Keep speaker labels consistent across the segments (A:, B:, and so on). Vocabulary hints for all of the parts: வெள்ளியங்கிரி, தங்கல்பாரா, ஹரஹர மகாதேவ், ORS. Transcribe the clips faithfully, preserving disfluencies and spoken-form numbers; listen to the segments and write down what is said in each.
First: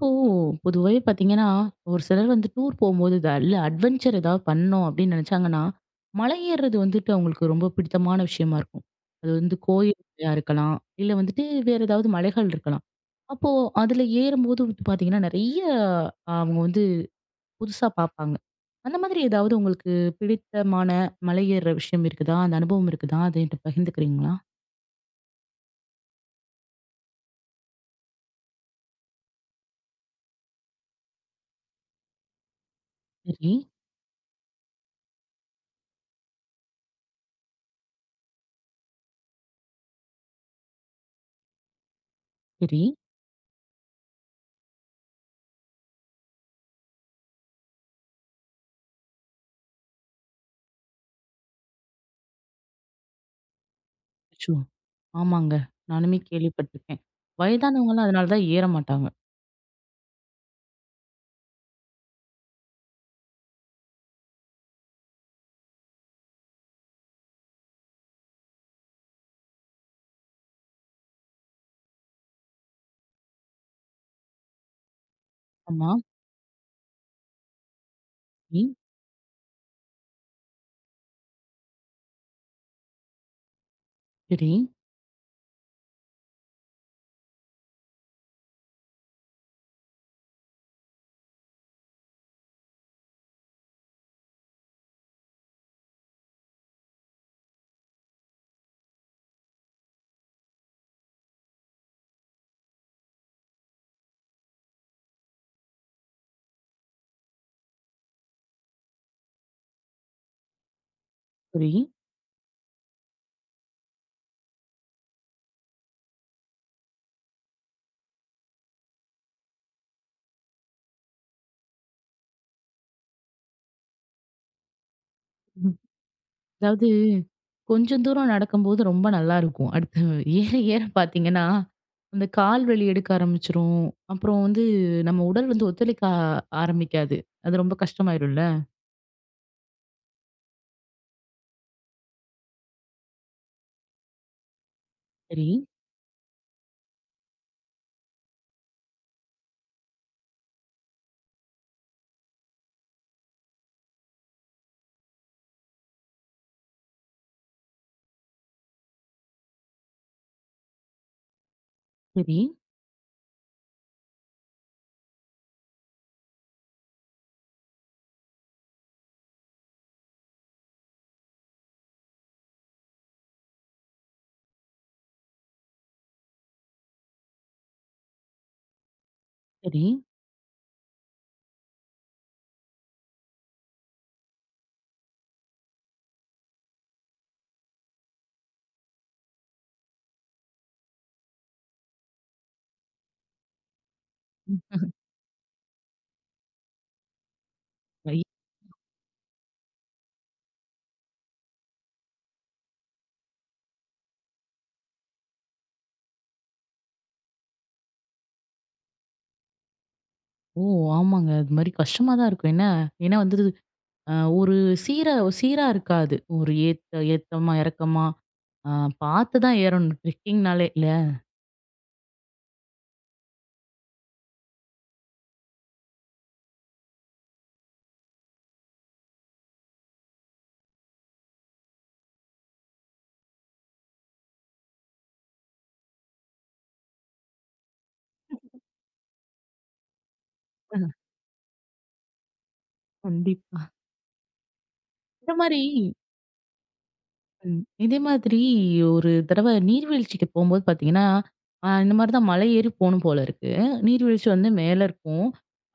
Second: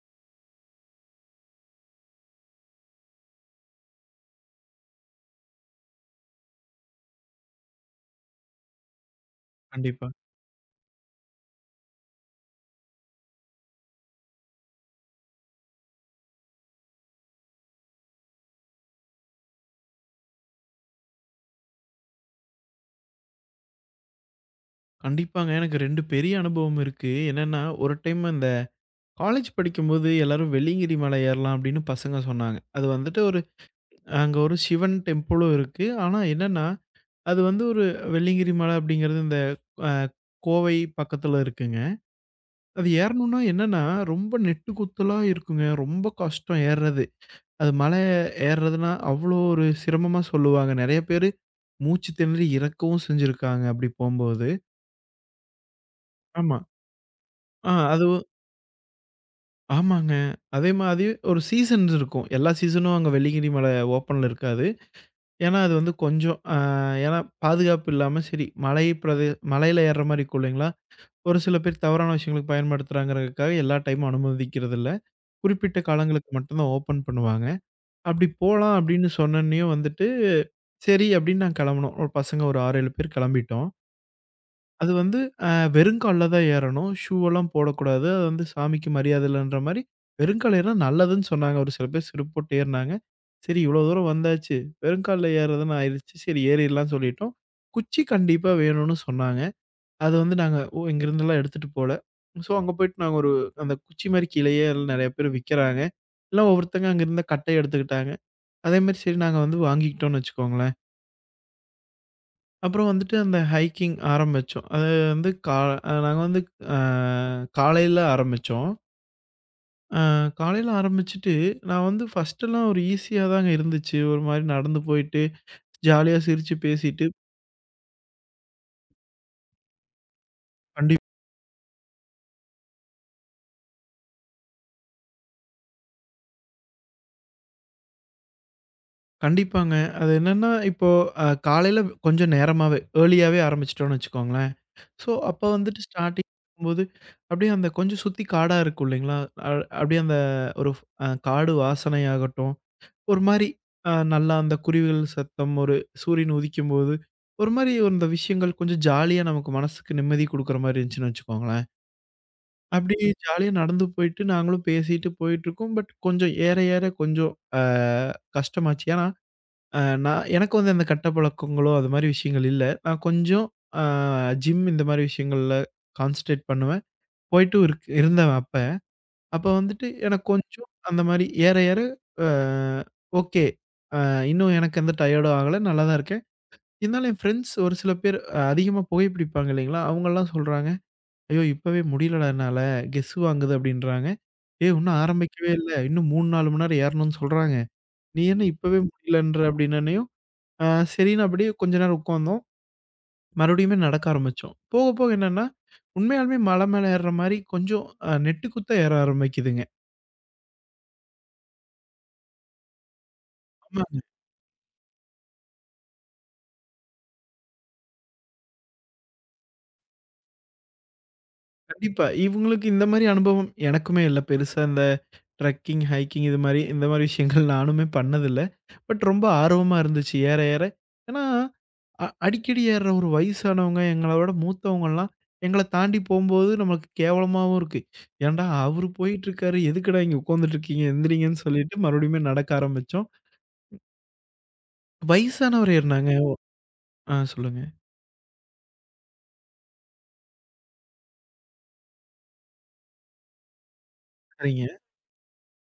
A: இப்போ பொதுவாவே பார்த்தீங்கன்னா, ஒரு சிலர் வந்து tour போம்போது, நல்ல adventure ஏதாவது பண்ணணும் அப்படின்னு நினைச்சாங்கன்னா, மலை ஏறுறது வந்துட்டு அவங்களுக்கு ரொம்ப பிடித்தமான விஷயமா இருக்கும். அது வந்து
B: கண்டிப்பா.
A: கோயிலா இருக்கலாம், இல்ல வந்துட்டு வேற ஏதாவது மலைகள் இருக்கலாம். அப்போ அதுல ஏறும்போது வந்து பார்த்தீங்கன்னா, நெறைய அவங்க வந்து புதுசா பார்ப்பாங்க. அந்த மாதிரி ஏதாவது உங்களுக்கு பிடித்தமான மலை ஏறுற விஷயம் இருக்குதா? அந்த அனுபவம் இருக்குதா? அத என்கிட்ட பகிர்ந்துக்கிறீங்களா?
B: கண்டிப்பாங்க. எனக்கு ரெண்டு பெரிய அனுபவம் இருக்கு. என்னன்னா, ஒரு டைம் அந்த காலேஜ் படிக்கும்போது எல்லாரும் வெள்ளியங்கிரி மலை ஏறலாம் அப்படின்னு பசங்க சொன்னாங்க. அது வந்துட்டு ஒரு
A: சரி,
B: அங்க ஒரு சிவன் டெம்பிளும் இருக்கு. ஆனா என்னன்னா, அது வந்து ஒரு வெள்ளியங்கிரி மலை அப்படிங்கிறது இந்த அ கோவை பக்கத்துல இருக்குங்க.
A: சரி.
B: அது ஏறணும்னா என்னன்னா, ரொம்ப நெட்டு குத்தலா இருக்குங்க. ரொம்ப கஷ்டம் ஏறுறது. அது மலை ஏறுறதுன்னா அவ்வளோ ஒரு சிரமமா சொல்லுவாங்க. நெறைய பேரு மூச்சு திணறி இறக்கவும் செஞ்சிருக்காங்க அப்படி போம்போது.
A: அச்சோ! ஆமாங்க. நானுமே
B: ஆமா.
A: கேள்விப்பட்டிருக்கேன்.
B: ஆ
A: வயதானவங்கலாம்
B: அது
A: அதனால தான் ஏற மாட்டாங்க.
B: ஆமாங்க. அதே மாதிரி ஒரு சீசன்ஸ் இருக்கும். எல்லா சீசனும் அங்க வெள்ளியங்கிரி மலை ஓப்பன்ல இருக்காது. ஏன்னா, அது வந்து கொஞ்சம் அ ஏன்னா பாதுகாப்பு இல்லாம சரி மலை பிரதே மலையில ஏறுற மாரி இருக்கும் இல்லைங்களா? ஒரு சில பேர் தவறான விஷயங்களுக்கு பயன்படுத்துறாங்கிறதுக்காக எல்லா டைமும் அனுமதிக்கிறதில்ல. குறிப்பிட்ட
A: ஆமா.
B: காலங்களுக்கு மட்டும் தான் ஓப்பன் பண்ணுவாங்க. அப்படி
A: சரி,
B: போலாம் அப்படின்னு சொன்னோனேயும் வந்துட்டு, சரி அப்படின்னு நாங்க கெளம்புனோம். ஒரு பசங்க ஒரு ஆறு, ஏழு பேர் கெளம்பிட்டோம்.
A: சரி,
B: அது வந்து அ வெறுங்கால்ல தான் ஏறணும். ஷூவெல்லாம் போடக்கூடாது. அது வந்து சாமிக்கு மரியாதை இல்லன்ற மாரி, வெறுங்கால் ஏறினா நல்லதுன்னு சொன்னாங்க. ஒரு சில பேர் செருப்பு போட்டு ஏறுனாங்க. சரி இவ்வளோ தூரம் வந்தாச்சு. வெறுங்கால்ல ஏறுறதுன்னு ஆயிருச்சு. சரி ஏறிடலாம்னு சொல்லிட்டோம். குச்சி கண்டிப்பா வேணும்னு சொன்னாங்க. அது வந்து நாங்க ஓ இங்கருந்துலாம் எடுத்துட்டு போல. ஸோ அங்க போயிட்டு நாங்க ஒரு அந்த குச்சி மாரி கீழயே நெறைய பேர் விக்கிறாங்க. எல்லாம் ஒவ்வொருத்தங்க அங்க இருந்த கட்டைய எடுத்துக்கிட்டாங்க. அதே மாரி சரி நாங்க வந்து வாங்கிக்கிட்டோம்னு வச்சுக்கோங்களேன்.
A: சரி.
B: அப்புறம் வந்துட்டு அந்த ஹைக்கிங் ஆரம்பிச்சோம். அது வந்து கா அ நாங்க வந்து அ காலையில ஆரம்பிச்சோம். அ காலையில ஆரம்பிச்சுட்டு, நான் வந்து ஃபர்ஸ்ட்டெல்லாம் ஒரு ஈஸியா தாங்க இருந்துச்சு. ஒரு மாரி நடந்து போயிட்டு,
A: ம்.
B: ஜாலியா சிரிச்சு
A: அதாவது
B: பேசிட்டு
A: கொஞ்சம் தூரம் நடக்கும்போது ரொம்ப நல்லா இருக்கும். அடுத்து ஏற ஏற
B: கண்டிப்
A: பார்த்தீங்கன்னா, அந்த கால் வலி எடுக்க ஆரம்பிச்சுரும். அப்புறம் வந்து நம்ம உடல் வந்து ஒத்துழைக்க ஆ ஆரம்பிக்காது. அது ரொம்ப கஷ்டமாயிரும்ல.
B: கண்டிப்பாங்க. அது என்னன்னா, இப்போ அ காலையில கொஞ்சம் நேரமாவே, ஏர்லியாவே ஆரம்பிச்சுட்டோம்னு வச்சுக்கோங்களேன். ஸோ, அப்ப
A: சரி,
B: வந்துட்டு ஸ்டார்ட்டிங் போது அப்படியே அந்த கொஞ்சம் சுத்தி காடா இருக்கும் இல்லைங்களா? அ அப்படியே அந்த ஒரு அ காடு வாசனையாகட்டும் ஒரு மாரி அ நல்லா அந்த குருவிகள் சத்தம், ஒரு சூரியன் உதிக்கும்போது, ஒரு மாரி இந்த விஷயங்கள் கொஞ்சம் ஜாலியா நமக்கு மனசுக்கு நிம்மதி குடுக்குற மாரி இருந்துச்சுன்னு வச்சுக்கோங்களேன்.
A: சரி,
B: அப்படி ஜாலியா நடந்து போயிட்டு நாங்களும் பேசிட்டு போயிட்டுருக்கோம். பட் கொஞ்சம் ஏற ஏற கொஞ்சம் அ கஷ்டமாச்சு. ஏன்னா, அ நான் எனக்கு வந்து அந்த கெட்ட பழக்கங்களோ அது மாரி விஷயங்கள் இல்ல. நான் கொஞ்சம் அ ஜிம் இந்த மாரி விஷயங்கள்ல கான்சன்ட்ரேட் பண்ணுவேன். போயிட்டும் இருக் இருந்தேன் அப்ப. அப்ப
A: சரி.
B: வந்துட்டு எனக்கு கொஞ்சம் அந்த மாரி ஏற ஏற அ ஓகே. அ இன்னும் எனக்கு எந்த டயர்டும் ஆகல. நல்லா தான் இருக்கேன். இருந்தாலும் என் ஃப்ரெண்ட்ஸ் ஒரு சில பேர் அ அதிகமா புகைப்பிடிப்பாங்க இல்லைங்களா? அவங்கலாம் சொல்றாங்க, "ஐயோ! இப்பவே முடியலடா என்னால. கெஸ்ஸு வாங்குது" அப்படின்றாங்க. "ஏய்! இன்னும் ஆரம்பிக்கவே இல்ல. இன்னும் மூணு, நாலு மணி நேரம் ஏறணும்னு சொல்றாங்க.
A: ஐ
B: நீ என்ன இப்பவே முடியலன்ற?" அப்படின்னனையும், அ சரின்னு அப்படியே கொஞ்ச நேரம் உட்காந்தோம். மறுபடியுமே நடக்க ஆரம்பிச்சோம். போக போக என்னன்னா, உண்மையாலுமே மலை மேல ஏறுற மாரி கொஞ்சம் அ நெட்டுக்குத்தா ஏற ஆரம்பிக்குதுங்க.
A: ஓ! ஆமாங்க. அது மாரி கஷ்டமா தான் இருக்கும். என்ன ஏன்னா வந்து
B: ஆமாங்க.
A: அ ஒரு சீரா சீரா இருக்காது. ஒரு ஏத்த ஏத்தமா, இறக்கமா அ பார்த்து தான் ஏறணும் ட்ரெக்கிங்னாலே இல்ல?
B: கண்டிப்பா. இவங்களுக்கு இந்த மாரி அனுபவம் எனக்குமே இல்ல. பெருசா இந்த ட்ரெக்கிங், ஹைக்கிங் இது மாரி இந்த மாரி விஷயங்கள் நானுமே பண்ணதில்ல. பட் ரொம்ப ஆர்வமா இருந்துச்சு ஏற ஏற. ஏன்னா, அ அடிக்கடி ஏறுற ஒரு வயசானவங்க, எங்களோட மூத்தவங்கலாம் எங்கள தாண்டி போம்போது நம்மளுக்கு கேவலமாவும் இருக்கு. ஏன்டா அவரு போயிட்டுருக்காரு, எதுக்குடா இங்க உட்காந்துட்டுருக்கீங்க எந்திரிங்கன்னு சொல்லிட்டு மறுபடியுமே நடக்க ஆரம்பிச்சோம்.
A: கண்டிப்பா. இந்த மாரி
B: வயசானவர் ஏறுனாங்க. ஆ
A: ம்.
B: சொல்லுங்க.
A: இதே மாதிரி ஒரு தடவ நீர்வீழ்ச்சிக்கு போம்போது பார்த்தீங்கன்னா, அ இந்த மாரி தான் மலை ஏறி போணும் போல இருக்கு. நீர்வீழ்ச்சி வந்து
B: சரிங்க.
A: மேல இருக்கும்.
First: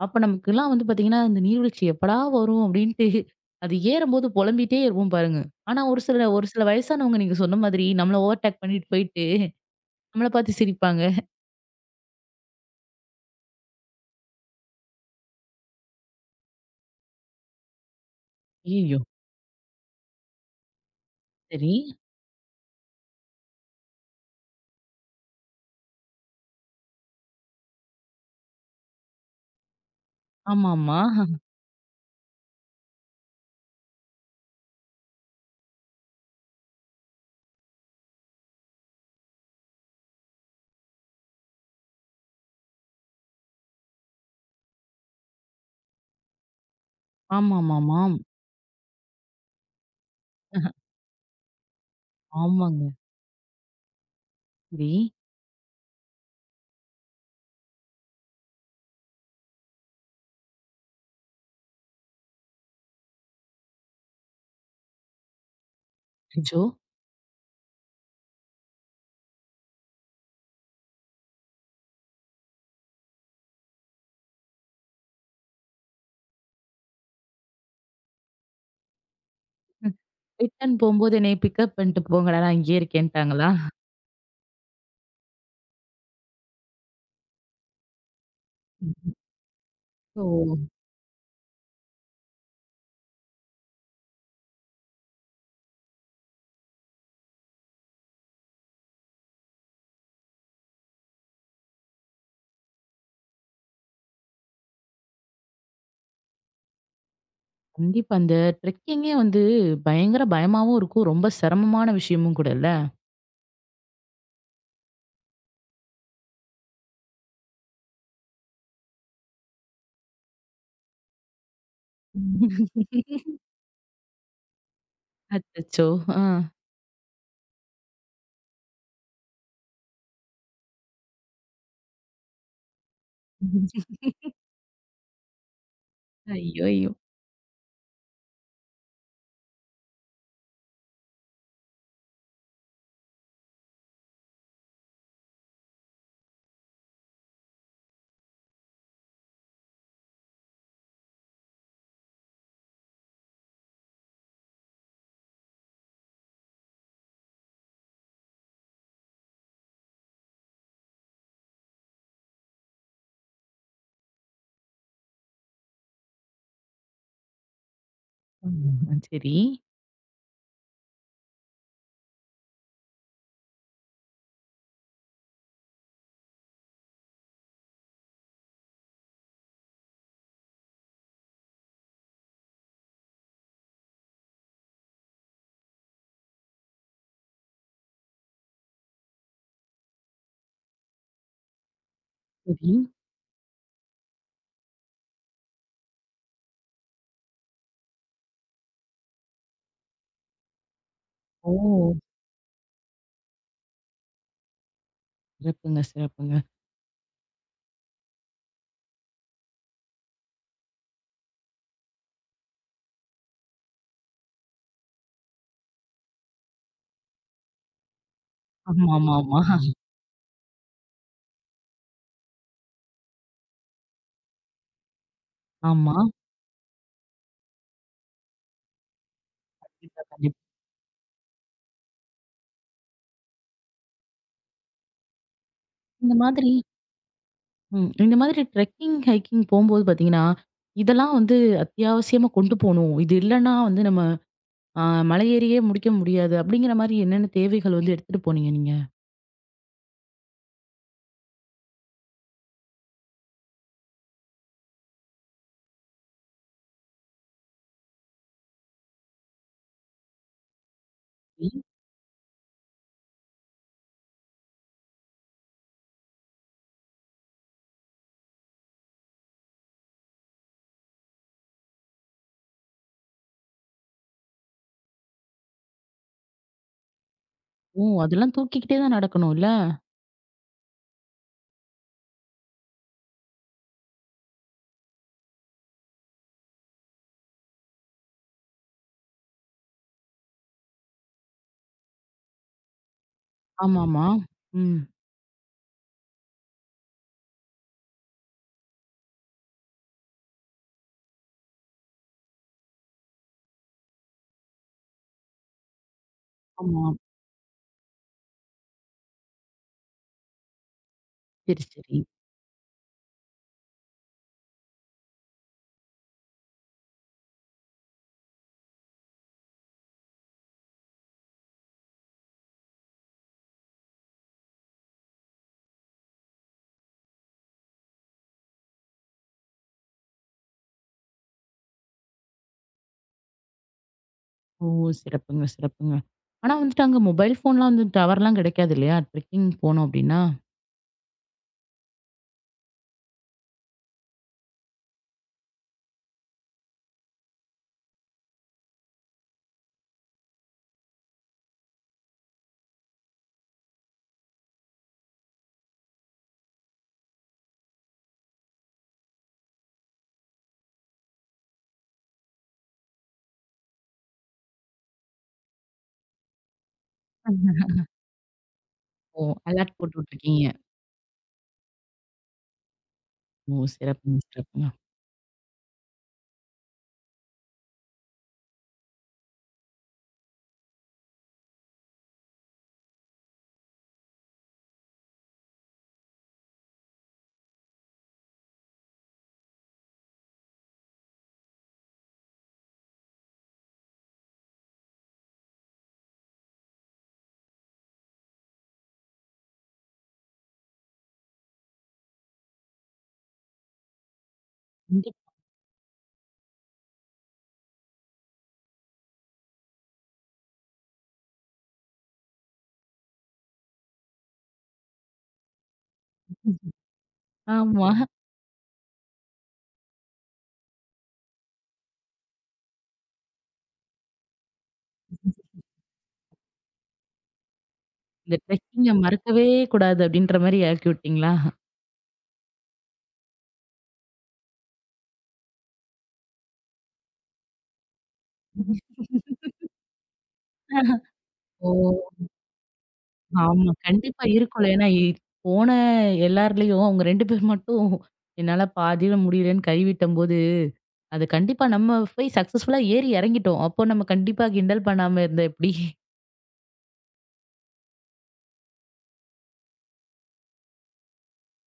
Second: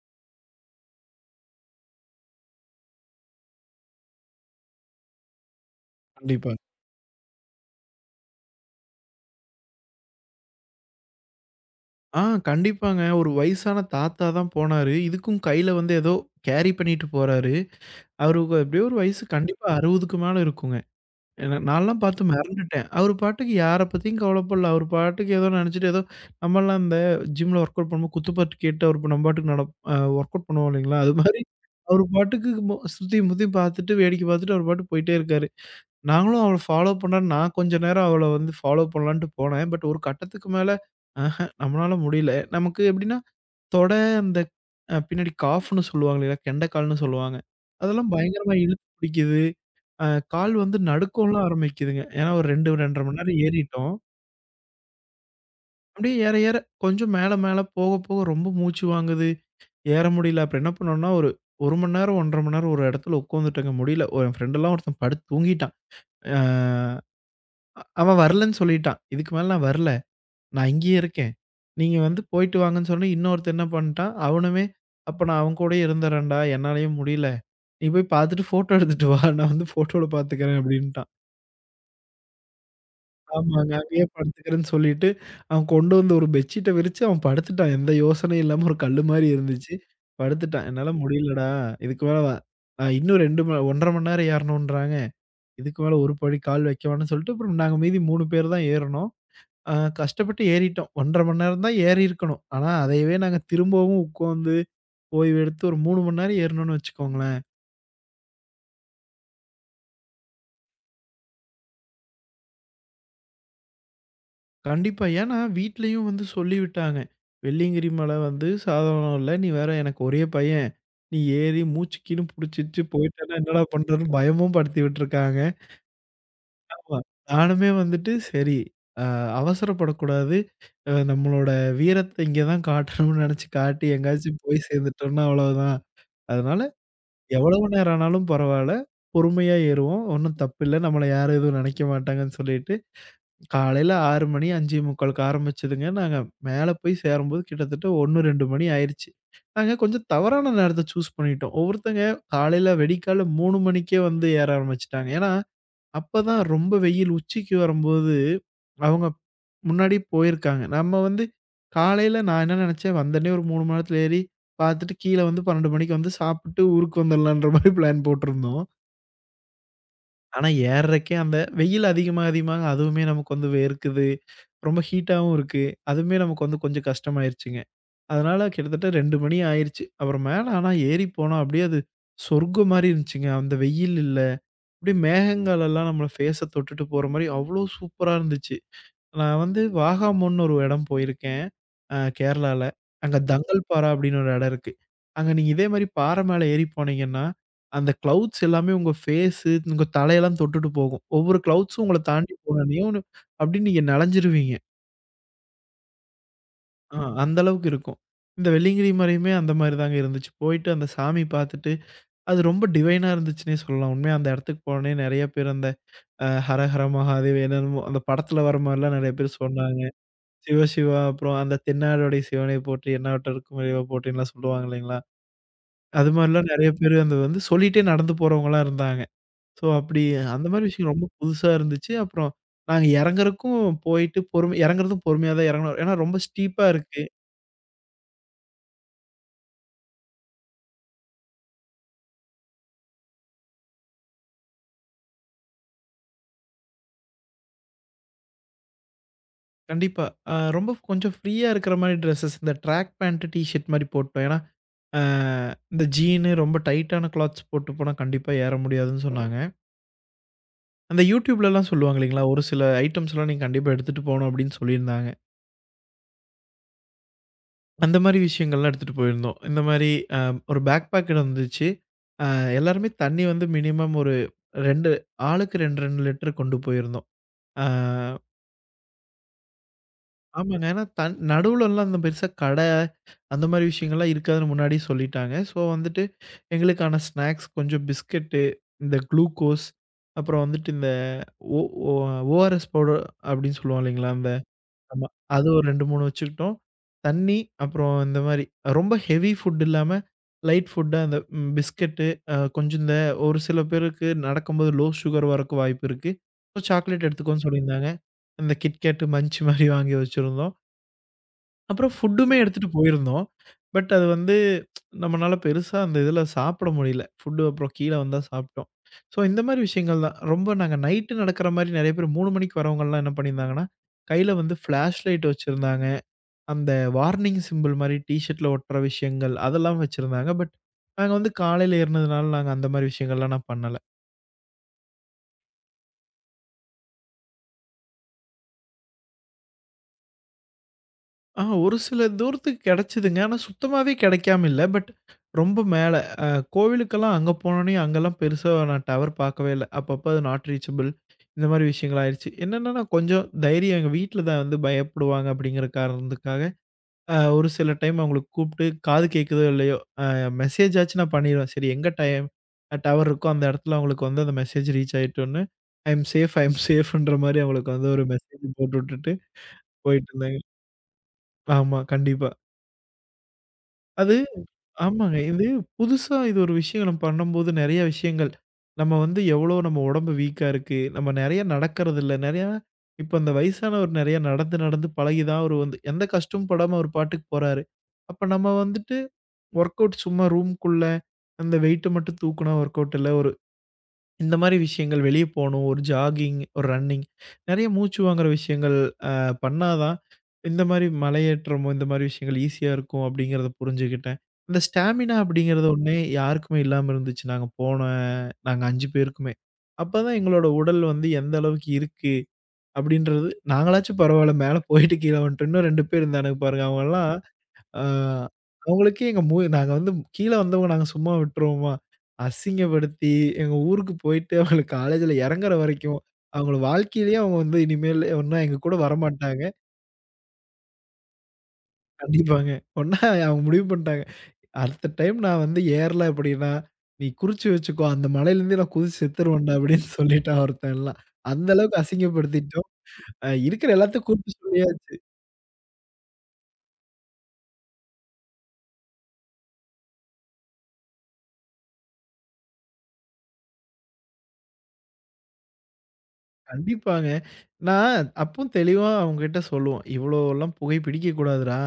A: அப்ப நமக்கெல்லாம் வந்து பார்த்தீங்கன்னா, இந்த நீர்வீழ்ச்சி எப்படா வரும்? அப்படின்ட்டு அது ஏறும்போது புலம்பிட்டே இருப்போம் பாருங்க. ஆனா ஒரு சில ஒரு
B: கண்டிப்பா.
A: சில வயசானவங்க நீங்க சொன்ன மாதிரி நம்மள ஓவர்டேக் பண்ணிட்டு போயிட்டு, நம்மள பார்த்து சிரிப்பாங்க.
B: ஆ கண்டிப்பாங்க. ஒரு வயசான தாத்தா தான் போனாரு. இதுக்கும் கையில வந்து ஏதோ கேரி பண்ணிட்டு போறாரு. அவருக்கு எப்படியோ ஒரு
A: ஐய்யய்யோ!
B: வயசு கண்டிப்பா அறுபதுக்கு மேல இருக்குங்க. ஏன்னா
A: சரி.
B: நான்லாம் பார்த்து மிரண்டுட்டேன். அவரு பாட்டுக்கு யார பத்தியும் கவலைப்படல. அவரு பாட்டுக்கு ஏதோ நினைச்சுட்டு ஏதோ நம்மலாம் இந்த ஜிம்ல வொர்க் அவுட் பண்ணும்போது குத்துப்பாட்டு கேட்டு அவரு நம்ம பாட்டுக்கு நட அ வொர்க் அவுட் பண்ணுவோம்
A: ஆமாமா.
B: இல்லைங்களா? அது மாரி அவரு பாட்டுக்கு மு சுத்தியும் முத்தியும் பார்த்துட்டு, வேடிக்கை பார்த்துட்டு அவரு பாட்டுக்கு போயிட்டே இருக்காரு. நாங்களும் அவள ஃபாலோ பண்ண நான் கொஞ்ச நேரம் அவள வந்து ஃபாலோ பண்ணலான்ட்டு போனேன். பட் ஒரு கட்டத்துக்கு மேல ஆஹ நம்மளால முடியல. நமக்கு எப்படின்னா தொட அந்த அ பின்னாடி காஃப்ன்னு சொல்லுவாங்க இல்லையா? கெண்டைக்கால்ன்னு சொல்லுவாங்க. அதெல்லாம்
A: ஆமாமாமாம்.
B: பயங்கரமா இழுத்து பிடிக்குது. அ கால் வந்து நடுக்கம்லாம் ஆரம்பிக்குதுங்க. ஏன்னா ஒரு ரெண்டு,
A: ஆமாங்க.
B: ரெண்டு அரை மணி நேரம் ஏறிட்டோம்.
A: சரி.
B: அப்படியே ஏற ஏற கொஞ்சம் மேல மேல போக போக ரொம்ப மூச்சு வாங்குது. ஏற முடியல. அப்புறம் என்ன பண்ணோம்னா, ஒரு 1 மணி நேரம், ஒரு அரை மணி நேரம் ஒரு இடத்துல உட்காந்துட்டேங்க முடியல. என் ஃப்ரெண்டெல்லாம் ஒருத்தன் படுத்து தூங்கிட்டான். அ
A: அச்சோ!
B: அவன் வரலன்னு சொல்லிட்டான். இதுக்கு மேல நான் வரல. நான் இங்கேயே இருக்கேன். நீங்க வந்து போயிட்டு வாங்கன்னு சொன்னே, இன்னொருத்தன் என்ன பண்ட்டான், அவனுமே அப்ப நான் அவன் கூடயே இருந்துர்றேன்டா, என்னாலயும் முடியல. நீ போய் பார்த்துட்டு ஃபோட்டோ எடுத்துட்டு வா. நான் வந்து ஃபோட்டோல பார்த்துக்கிறேன்
A: ரிட்டர்ன்
B: அப்டின்ட்டான்.
A: போம்போது என்னைய பிக்கப் பண்ணிட்டு போங்கடா, நான் இங்கேயே இருக்கேன்ட்டாங்களா?
B: ஆமாங்க. அங்கேயே படுத்துக்கிறேன்னு சொல்லிட்டு, அவன் கொண்டு வந்த ஒரு பெட்ஷீட்ட விரிச்சு அவன் படுத்துட்டான். எந்த யோசனையும் இல்லாம ஒரு கல்லு மாரி இருந்துச்சு.
A: ஓ!
B: படுத்துட்டான். என்னால முடியலடா. இதுக்கு மேல வ அ இன்னும் ரெண்டு ம ஒரு அரை மணி நேரம் ஏறணுன்றாங்க. இதுக்கு மேல ஒரு படி கால் வைக்க வேணாம்னு சொல்லிட்டு, அப்புறம் நாங்க மீதி மூணு பேர் தான் ஏறுனோம். ஆ கஷ்டப்பட்டு ஏறிட்டோம். ஒரு அரை மணி நேரம் தான் ஏறியிருக்கணும். ஆனா, அதையவே நாங்க திரும்பவும் உட்காந்து ஓய்வு எடுத்து ஒரு மூணு மணி நேரம் ஏறணும்னு வச்சுக்கோங்களேன்.
A: கண்டிப்பா. அந்த ட்ரெக்கிங்கே வந்து பயங்கர பயமாவும் இருக்கும். ரொம்ப சிரமமான விஷயமும் கூட இல்ல?
B: கண்டிப்பா. ஏன்னா, வீட்லயும் வந்து சொல்லிவிட்டாங்க. "வெள்ளியங்கிரி மலை வந்து சாதாரணம் இல்ல. நீ வேற எனக்கு ஒரே பையன். நீ ஏறி மூச்சு கீன்னு புடிச்சிருச்சு போயிட்டேன்னா என்னடா பண்றதுன்னு" பயமும் படுத்தி விட்டுருக்காங்க.
A: அச்சச்சோ! ஆ.
B: ஆமா. நானுமே வந்துட்டு சரி அ அவசரப்படக்கூடாது. அ நம்மளோட வீரத்த இங்க தான் காட்டணும்னு நெனச்சு காட்டி எங்கேயாச்சும் போய் சேர்ந்துட்டோம்னா அவ்வளவுதான். அதனால
A: ஐயோ! ஐயோ!
B: எவ்வளவு நேரம் ஆனாலும் பரவால்ல. பொறுமையா ஏறுவோம். ஒண்ணும் தப்பில்ல. நம்மள யாரும் எதுவும் நெனைக்க மாட்டாங்கன்னு சொல்லிட்டு, காலையில ஆறு மணி 5:45க்கு ஆரம்பிச்சதுங்க. நாங்க மேல போய் சேரும்போது கிட்டத்தட்ட ஒரு, ரெண்டு மணி ஆயிருச்சு. நாங்க கொஞ்சம் தவறான நேரத்த சூஸ் பண்ணிட்டோம். ஒவ்வொருத்தங்க காலையில வெடிக்கால மூணு மணிக்கே வந்து ஏற ஆரம்பிச்சுட்டாங்க. ஏன்னா, அப்பதான் ரொம்ப வெயில் உச்சிக்கு வரும்போது, அவங்க முன்னாடி போயிருக்காங்க. நம்ம வந்து காலையில நான் என்ன நெனச்சேன், வந்தோனே ஒரு மூணு மணி நேரத்துல ஏறி பாத்துட்டு கீழ வந்து பன்னிரெண்டு மணிக்கு வந்து சாப்புட்டு ஊருக்கு வந்துரலான்ற மாரி பிளான் போட்டிருந்தோம்.
A: ம். சரி.
B: ஆனா ஏர்றக்கே அந்த வெயில் அதிகமா அதிகமாக அதுவுமே நமக்கு வந்து வேர்க்குது. ரொம்ப ஹீட்டாவும் இருக்கு. அதுவுமே நமக்கு வந்து கொஞ்சம் கஷ்டமாயிருச்சுங்க. அதனால கிட்டத்தட்ட ரெண்டு மணி ஆயிருச்சு. அப்புறம் மேல ஆனா ஏறி போனோம். அப்படியே அது சொர்க்கம் மாரி இருந்துச்சுங்க. அந்த வெயில் இல்ல. அப்படியே மேகங்கள் எல்லாம் நம்மள ஃபேஸ தொட்டுட்டு போற மாரி அவ்ளோ சூப்பரா இருந்துச்சு. நான் வந்து வாகாமோன்னு ஒரு இடம் போயிருக்கேன். அ கேரளால.
A: சரி.
B: அங்க ம். தங்கல்பாரா அப்படின்னு ஒரு இடம் இருக்கு. அங்க நீங்க இதே மாரி பாறை மேல ஏறி போனீங்கன்னா, அந்த கிளவுட்ஸ் எல்லாமே உங்க ஃபேஸு, உங்க தலையெல்லாம் தொட்டுட்டு போகும். ஒவ்வொரு
A: ஓ!
B: கிளவுட்ஸும் உங்கள தாண்டி போனோனையும் அப்படியே நீங்க நனைஞ்சிருவீங்க.
A: சிறப்புங்க, சிறப்புங்க.
B: அ அந்த அளவுக்கு இருக்கும். இந்த வெள்ளியங்கிரி மலையுமே அந்த மாரி தாங்க இருந்துச்சு. போயிட்டு அந்த சாமி பார்த்துட்டு, அது ரொம்ப டிவைனா இருந்துச்சுன்னே சொல்லலாம். உண்மையா அந்த இடத்துக்கு போனோனே நெறைய பேர் அந்த அ ஹரஹர மகாதேவ் என்னென்னமோ அந்த படத்துல வர
A: ஆமா,
B: மாரிலாம் நெறைய
A: ஆமா,
B: பேர்
A: ஆமா.
B: சொன்னாங்க. சிவ சிவா அப்புறம் அந்த "தென்னாடுடை சிவனை போற்றி எண்ணற்றவர்க்கும் இறைவா போற்றின்லாம்" சொல்லுவாங்க இல்லைங்களா?
A: ஆமா.
B: அது மாரிலாம் நெறைய பேரு அந்த வந்து சொல்லிட்டே நடந்து போறவங்கலாம் இருந்தாங்க. ஸோ அப்படி
A: கண்டிப்பா, கண்டிப்பா.
B: அந்த மாரி விஷயம் ரொம்ப புதுசா இருந்துச்சு. அப்புறம் நாங்க எறங்குறக்கும் போயிட்டு பொறுமை எறங்குறதும் பொறுமையா தான் எறங்குனோம். ஏன்னா
A: இந்த
B: ரொம்ப
A: மாதிரி
B: ஸ்டீப்பா இருக்கு.
A: ம். இந்த மாதிரி ட்ரெக்கிங், ஹைக்கிங் போம்போது பார்த்தீங்கன்னா, இதெல்லாம் வந்து அத்தியாவசியமா கொண்டு போணும். இது இல்லன்னா வந்து நம்ம அ மலை ஏறியே முடிக்க முடியாது. அப்படிங்கிற மாரி என்னென்ன தேவைகள் வந்து எடுத்துட்டு போனீங்க நீங்க?
B: கண்டிப்பா. அ ரொம்ப கொஞ்சம் ஃப்ரீயா இருக்கிற மாரி ட்ரெஸ்ஸஸ் இந்த ட்ராக் பேண்ட், டீ ஷர்ட் மாரி போட்டோம். ஏன்னா, அ இந்த ஜீனு ரொம்ப டைட்டான கிளாத்ஸ் போட்டு போனா கண்டிப்பா ஏற முடியாதுன்னு சொன்னாங்க. அந்த
A: சரி.
B: YouTubeலலாம் சொல்லுவாங்க இல்லைங்களா, ஒரு சில ஐட்டம்ஸ்லாம் நீங்க கண்டிப்பா எடுத்துட்டு போணும் அப்படின்னு சொல்லியிருந்தாங்க. அந்த மாரி விஷயங்கள்லாம் எடுத்துட்டு போயிருந்தோம். இந்த மாரி அ ஒரு பேக் பேக் இருந்துச்சு. அ எல்லாருமே தண்ணி வந்து மினிமம் ஒரு ரெண்டு ஆளுக்கு ரெண்டு, ரெண்டு லிட்டர் கொண்டு போயிருந்தோம். அ
A: ஓ! அதெல்லாம் தூக்கிக்கிட்டே தான் நடக்கணும் இல்ல?
B: ஆமாங்க. ஏன்னா தண் நடுவுலலாம் அந்த பெருசா கடை, அந்த மாரி விஷயங்கள்லாம் இருக்காதுன்னு முன்னாடியே சொல்லிட்டாங்க. ஸோ வந்துட்டு எங்களுக்கான ஸ்நாக்ஸ் கொஞ்சம் பிஸ்கட்டு, இந்த குளுக்கோஸ், அப்புறம் வந்துட்டு இந்த ஓ ஓ ORS பவுடர் அப்படின்னு சொல்லுவோம்
A: ஆமாமா.
B: இல்லைங்களா, அந்த
A: ம்.
B: ஆமா. அது ஒரு ரெண்டு, மூணு வச்சுக்கிட்டோம். தண்ணி, அப்புறம் இந்த மாரி ரொம்ப ஹெவி ஃபுட் இல்லாம, லைட் ஃபுட்டா அந்த ம் பிஸ்கட்டு, அ கொஞ்சம் இந்த ஒரு சில பேருக்கு நடக்கும்போது லோ சுகர் வரக்கு வாய்ப்பு இருக்கு. ஸோ
A: ஆமா.
B: சாக்லேட் எடுத்துக்கோன்னு சொல்லியிருந்தாங்க. அந்த கிட்கேட், மன்ச் மாரி வாங்கி வச்சிருந்தோம்.
A: சரி,
B: அப்புறம்
A: சரி.
B: ஃபுட்டுமே எடுத்துட்டு போயிருந்தோம். பட் அது வந்து நம்மனால பெருசா அந்த இதுல சாப்பிட முடியல. ஃபுட்டு அப்புறம் கீழ வந்தா சாப்பிட்டோம். ஸோ இந்த மாரி விஷயங்கள் தான். ரொம்ப நாங்க நைட்டு நடக்கிற மாரி நெறைய பேர் மூணு மணிக்கு வரவங்கலாம் என்ன பண்ணியிருந்தாங்கன்னா, கையில வந்து ஃபிளாஷ் லைட் வச்சிருந்தாங்க. அந்த வார்னிங் சிம்பிள் மாரி டீ ஷர்ட்ல ஒட்டுற விஷயங்கள் அதெல்லாம் வச்சிருந்தாங்க. பட் நாங்க வந்து காலையில ஏறுனதுனால நாங்க அந்த மாரி விஷயங்கள்லாம் நான் பண்ணல.
A: ஓ! சிறப்புங்க, சிறப்புங்க. ஆனா வந்துட்டு அங்க மொபைல் ஃபோன்லாம் வந்து டவர்லாம் கிடைக்காது இல்லையா? ட்ரெக்கிங் போனோம் அப்படின்னா.
B: ஆ ஒரு சில தூரத்துக்கு கெடைச்சதுங்க. ஆனா சுத்தமாவே கெடைக்காம இல்ல. பட் ரொம்ப மேல அ கோவிலுக்கெல்லாம் அங்க போனோனே, அங்கலாம் பெருசா நான் டவர் பார்க்கவே இல்ல. அப்பப்ப அது நாட் ரீச்சபிள் இந்த மாரி விஷயங்கள் ஆயிருச்சு. என்னன்னா நான் கொஞ்சம் தைரியம் எங்க வீட்ல தான் வந்து பயப்படுவாங்க அப்படிங்கிற காரணத்துக்காக, அ ஒரு சில டைம் அவங்களுக்கு கூப்ட்டு காது கேட்குதோ இல்லையோ, அ மெசேஜ் ஆச்சு நான் பண்ணிருவேன். சரி எங்க டைம் டவர் இருக்கோ அந்த இடத்துல அவங்களுக்கு வந்து அந்த மெசேஜ் ரீச் ஆயிட்டோனே, I am safe I am சேஃப்ன்ற மாரி அவங்களுக்கு வந்து ஒரு மெசேஜ் போட்டுட்டுட்டு
A: ஓ! அலர்ட் போட்டு
B: போயிட்டுருந்தேங்க.
A: விட்டுருக்கீங்க.
B: ஆமா, கண்டிப்பா.
A: ஓ!
B: அது
A: சிறப்புங்க, சிறப்புங்க.
B: ஆமாங்க. இது புதுசா இது ஒரு விஷயம் நம்ம பண்ணும்போது நெறைய விஷயங்கள், நம்ம வந்து எவ்வளோ நம்ம உடம்பு வீக்கா இருக்கு. நம்ம நெறைய நடக்கறதில்ல. நெறையா இப்ப அந்த வயசானவர் நெறைய நடந்து, நடந்து பழகி தான் அவரு வந்து எந்த கஷ்டமும் படாம அவரு பாட்டுக்கு போறாரு. அப்ப நம்ம வந்துட்டு ஒர்க் அவுட் சும்மா ரூம்க்குள்ள அந்த வெயிட்ட மட்டும் தூக்குனா ஒர்க் அவுட் இல்ல. ஒரு இந்த மாரி விஷயங்கள் வெளிய போணும். ஒரு ஜாகிங், ஒரு ரன்னிங் நெறைய மூச்சு வாங்குற விஷயங்கள் அ பண்ணா தான், இந்த மாரி மலையேற்றமோ, இந்த மாரி விஷயங்கள் ஈஸியா இருக்கும் அப்படிங்கிறத புரிஞ்சுகிட்டேன். இந்த ஸ்டாமினா
A: கண்டிப்
B: அப்படிங்கிறது ஒண்ணே யாருக்குமே இல்லாம இருந்துச்சு. நாங்க போன நாங்க ஐஞ்சு பேருக்குமே. அப்பதான் எங்களோட உடல் வந்து எந்த அளவுக்கு இருக்கு அப்படின்றது நாங்களாச்சும் பரவால்ல மேல போயிட்டு கீழ வந்துட்டோம். இன்னும் ரெண்டு பேர் இருந்தானுங்க பாருங்க. அவங்கலாம் அ
A: ஆமா.
B: அவங்களுக்கே எங்க மூ நாங்க வந்து கீழ வந்தவங்க நாங்க சும்மா விட்டுருவோமா? அசிங்கப்படுத்தி எங்க ஊருக்கு போயிட்டு அவங்கள காலேஜ்ல இறங்குற வரைக்கும், அவங்கள வாழ்க்கையிலேயே அவங்க வந்து இனிமேல்
A: இந்த
B: ஒன்னும் எங்க கூட
A: ட்ரெக்கிங்க
B: வரமாட்டாங்க.
A: மறக்கவே கூடாது அப்படின்ற மாரி ஆக்கி விட்டீங்களா?
B: கண்டிப்பாங்க. ஒண்ணா அவங்க முடிவு பண்ணிட்டாங்க. அடுத்த டைம் நான் வந்து ஏறல அப்படின்னா, நீ குறிச்சு வச்சுக்கோ. அந்த மலையிலேருந்து நான் குதிச்சு செத்துருவேன்டா அப்படின்னு சொல்லிட்டான் ஒருத்தன்லாம். அந்த
A: ஓ!
B: அளவுக்கு அசிங்கப்படுத்திட்டோம். அ இருக்கிற
A: ஆமா.
B: எல்லாத்தையும்
A: கண்டிப்பா
B: கூப்பிட்டு
A: இருக்கும்ல. ஏன்னா
B: சொல்லியாச்சு.
A: இ போன எல்லார்லயும் அவங்க ரெண்டு பேர் மட்டும் என்னால பாதியில முடியலன்னு கைவிட்டம்போது அது கண்டிப்பா நம்ம போய் சக்சஸ்ஃபுல்லா ஏறி இறங்கிட்டோம். அப்போ நம்ம கண்டிப்பா கிண்டல் பண்ணாம இருந்தா எப்படி?
B: கண்டிப்பாங்க. நான் அப்பவும் தெளிவா அவங்ககிட்ட சொல்லுவோம். இவ்வளோலாம் புகை பிடிக்கக்கூடாதுடா.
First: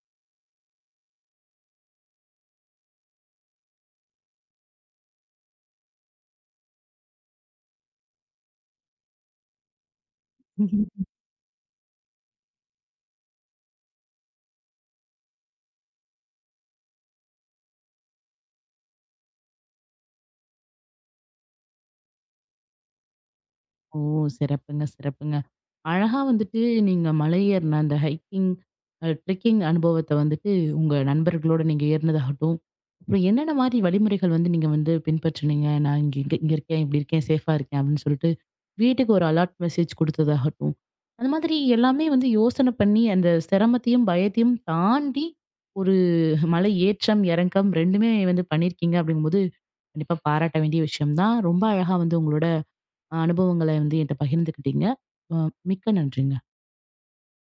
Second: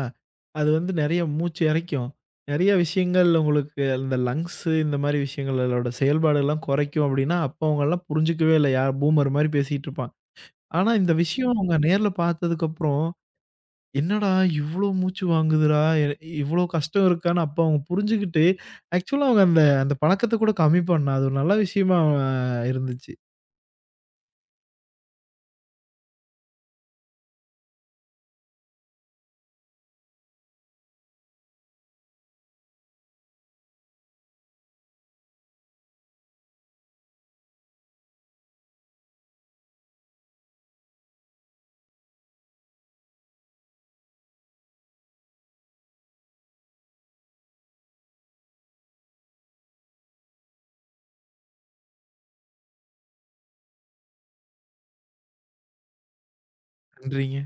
B: அது வந்து நெறைய மூச்சு இரைக்கும். நெறைய விஷயங்கள் உங்களுக்கு அந்த லங்ஸு இந்த மாரி விஷயங்களோட செயல்பாடெல்லாம் குறைக்கும் அப்படின்னா, அப்ப அவங்கலாம் புரிஞ்சுக்கவே இல்ல. யார் பூமர் மாரி பேசிட்டு இருப்பான். ஆனா, இந்த விஷயம் அவங்க நேர்ல பார்த்ததுக்கப்புறம், "என்னடா இவ்ளோ மூச்சு வாங்குதுடா! எ இவ்ளோ கஷ்டம் இருக்கான்னு" அப்ப அவங்க புரிஞ்சுகிட்டு, ஆக்சுவலா அவங்க அந்த அந்த பழக்கத்த கூட கம்மி பண்ணலாம். அது ஒரு நல்ல விஷயமா அஹ், இருந்துச்சு.
A: ஓ! சிறப்புங்க, சிறப்புங்க. அழகா வந்துட்டு நீங்க மலை ஏறுன அந்த ஹைக்கிங், அ ட்ரெக்கிங் அனுபவத்த வந்துட்டு உங்க நண்பர்களோட நீங்க ஏறினதாகட்டும், அப்புறம் என்னென்ன மாரி வழிமுறைகள் வந்து நீங்க வந்து பின்பற்றினீங்க? நான் இங்க இங்க இங்க இருக்கேன், இப்படி இருக்கேன், சேஃபா இருக்கேன் அப்படின்னு சொல்லிட்டு, வீட்டுக்கு ஒரு அலர்ட் மெசேஜ் குடுத்ததாகட்டும், அந்த மாதிரி எல்லாமே வந்து யோசனை பண்ணி, அந்த சிரமத்தையும், பயத்தையும் தாண்டி ஒரு மலை ஏற்றம், இறக்கம் ரெண்டுமே வந்து பண்ணியிருக்கீங்க அப்படிங்கும்போது, கண்டிப்பா பாராட்ட வேண்டிய விஷயம் தான். ரொம்ப அழகா வந்து உங்களோட அனுபவங்கள வந்து என்ட்ட பகிர்ந்துக்கிட்டீங்க. அ மிக்க நன்றிங்க.
B: நன்றிங்க.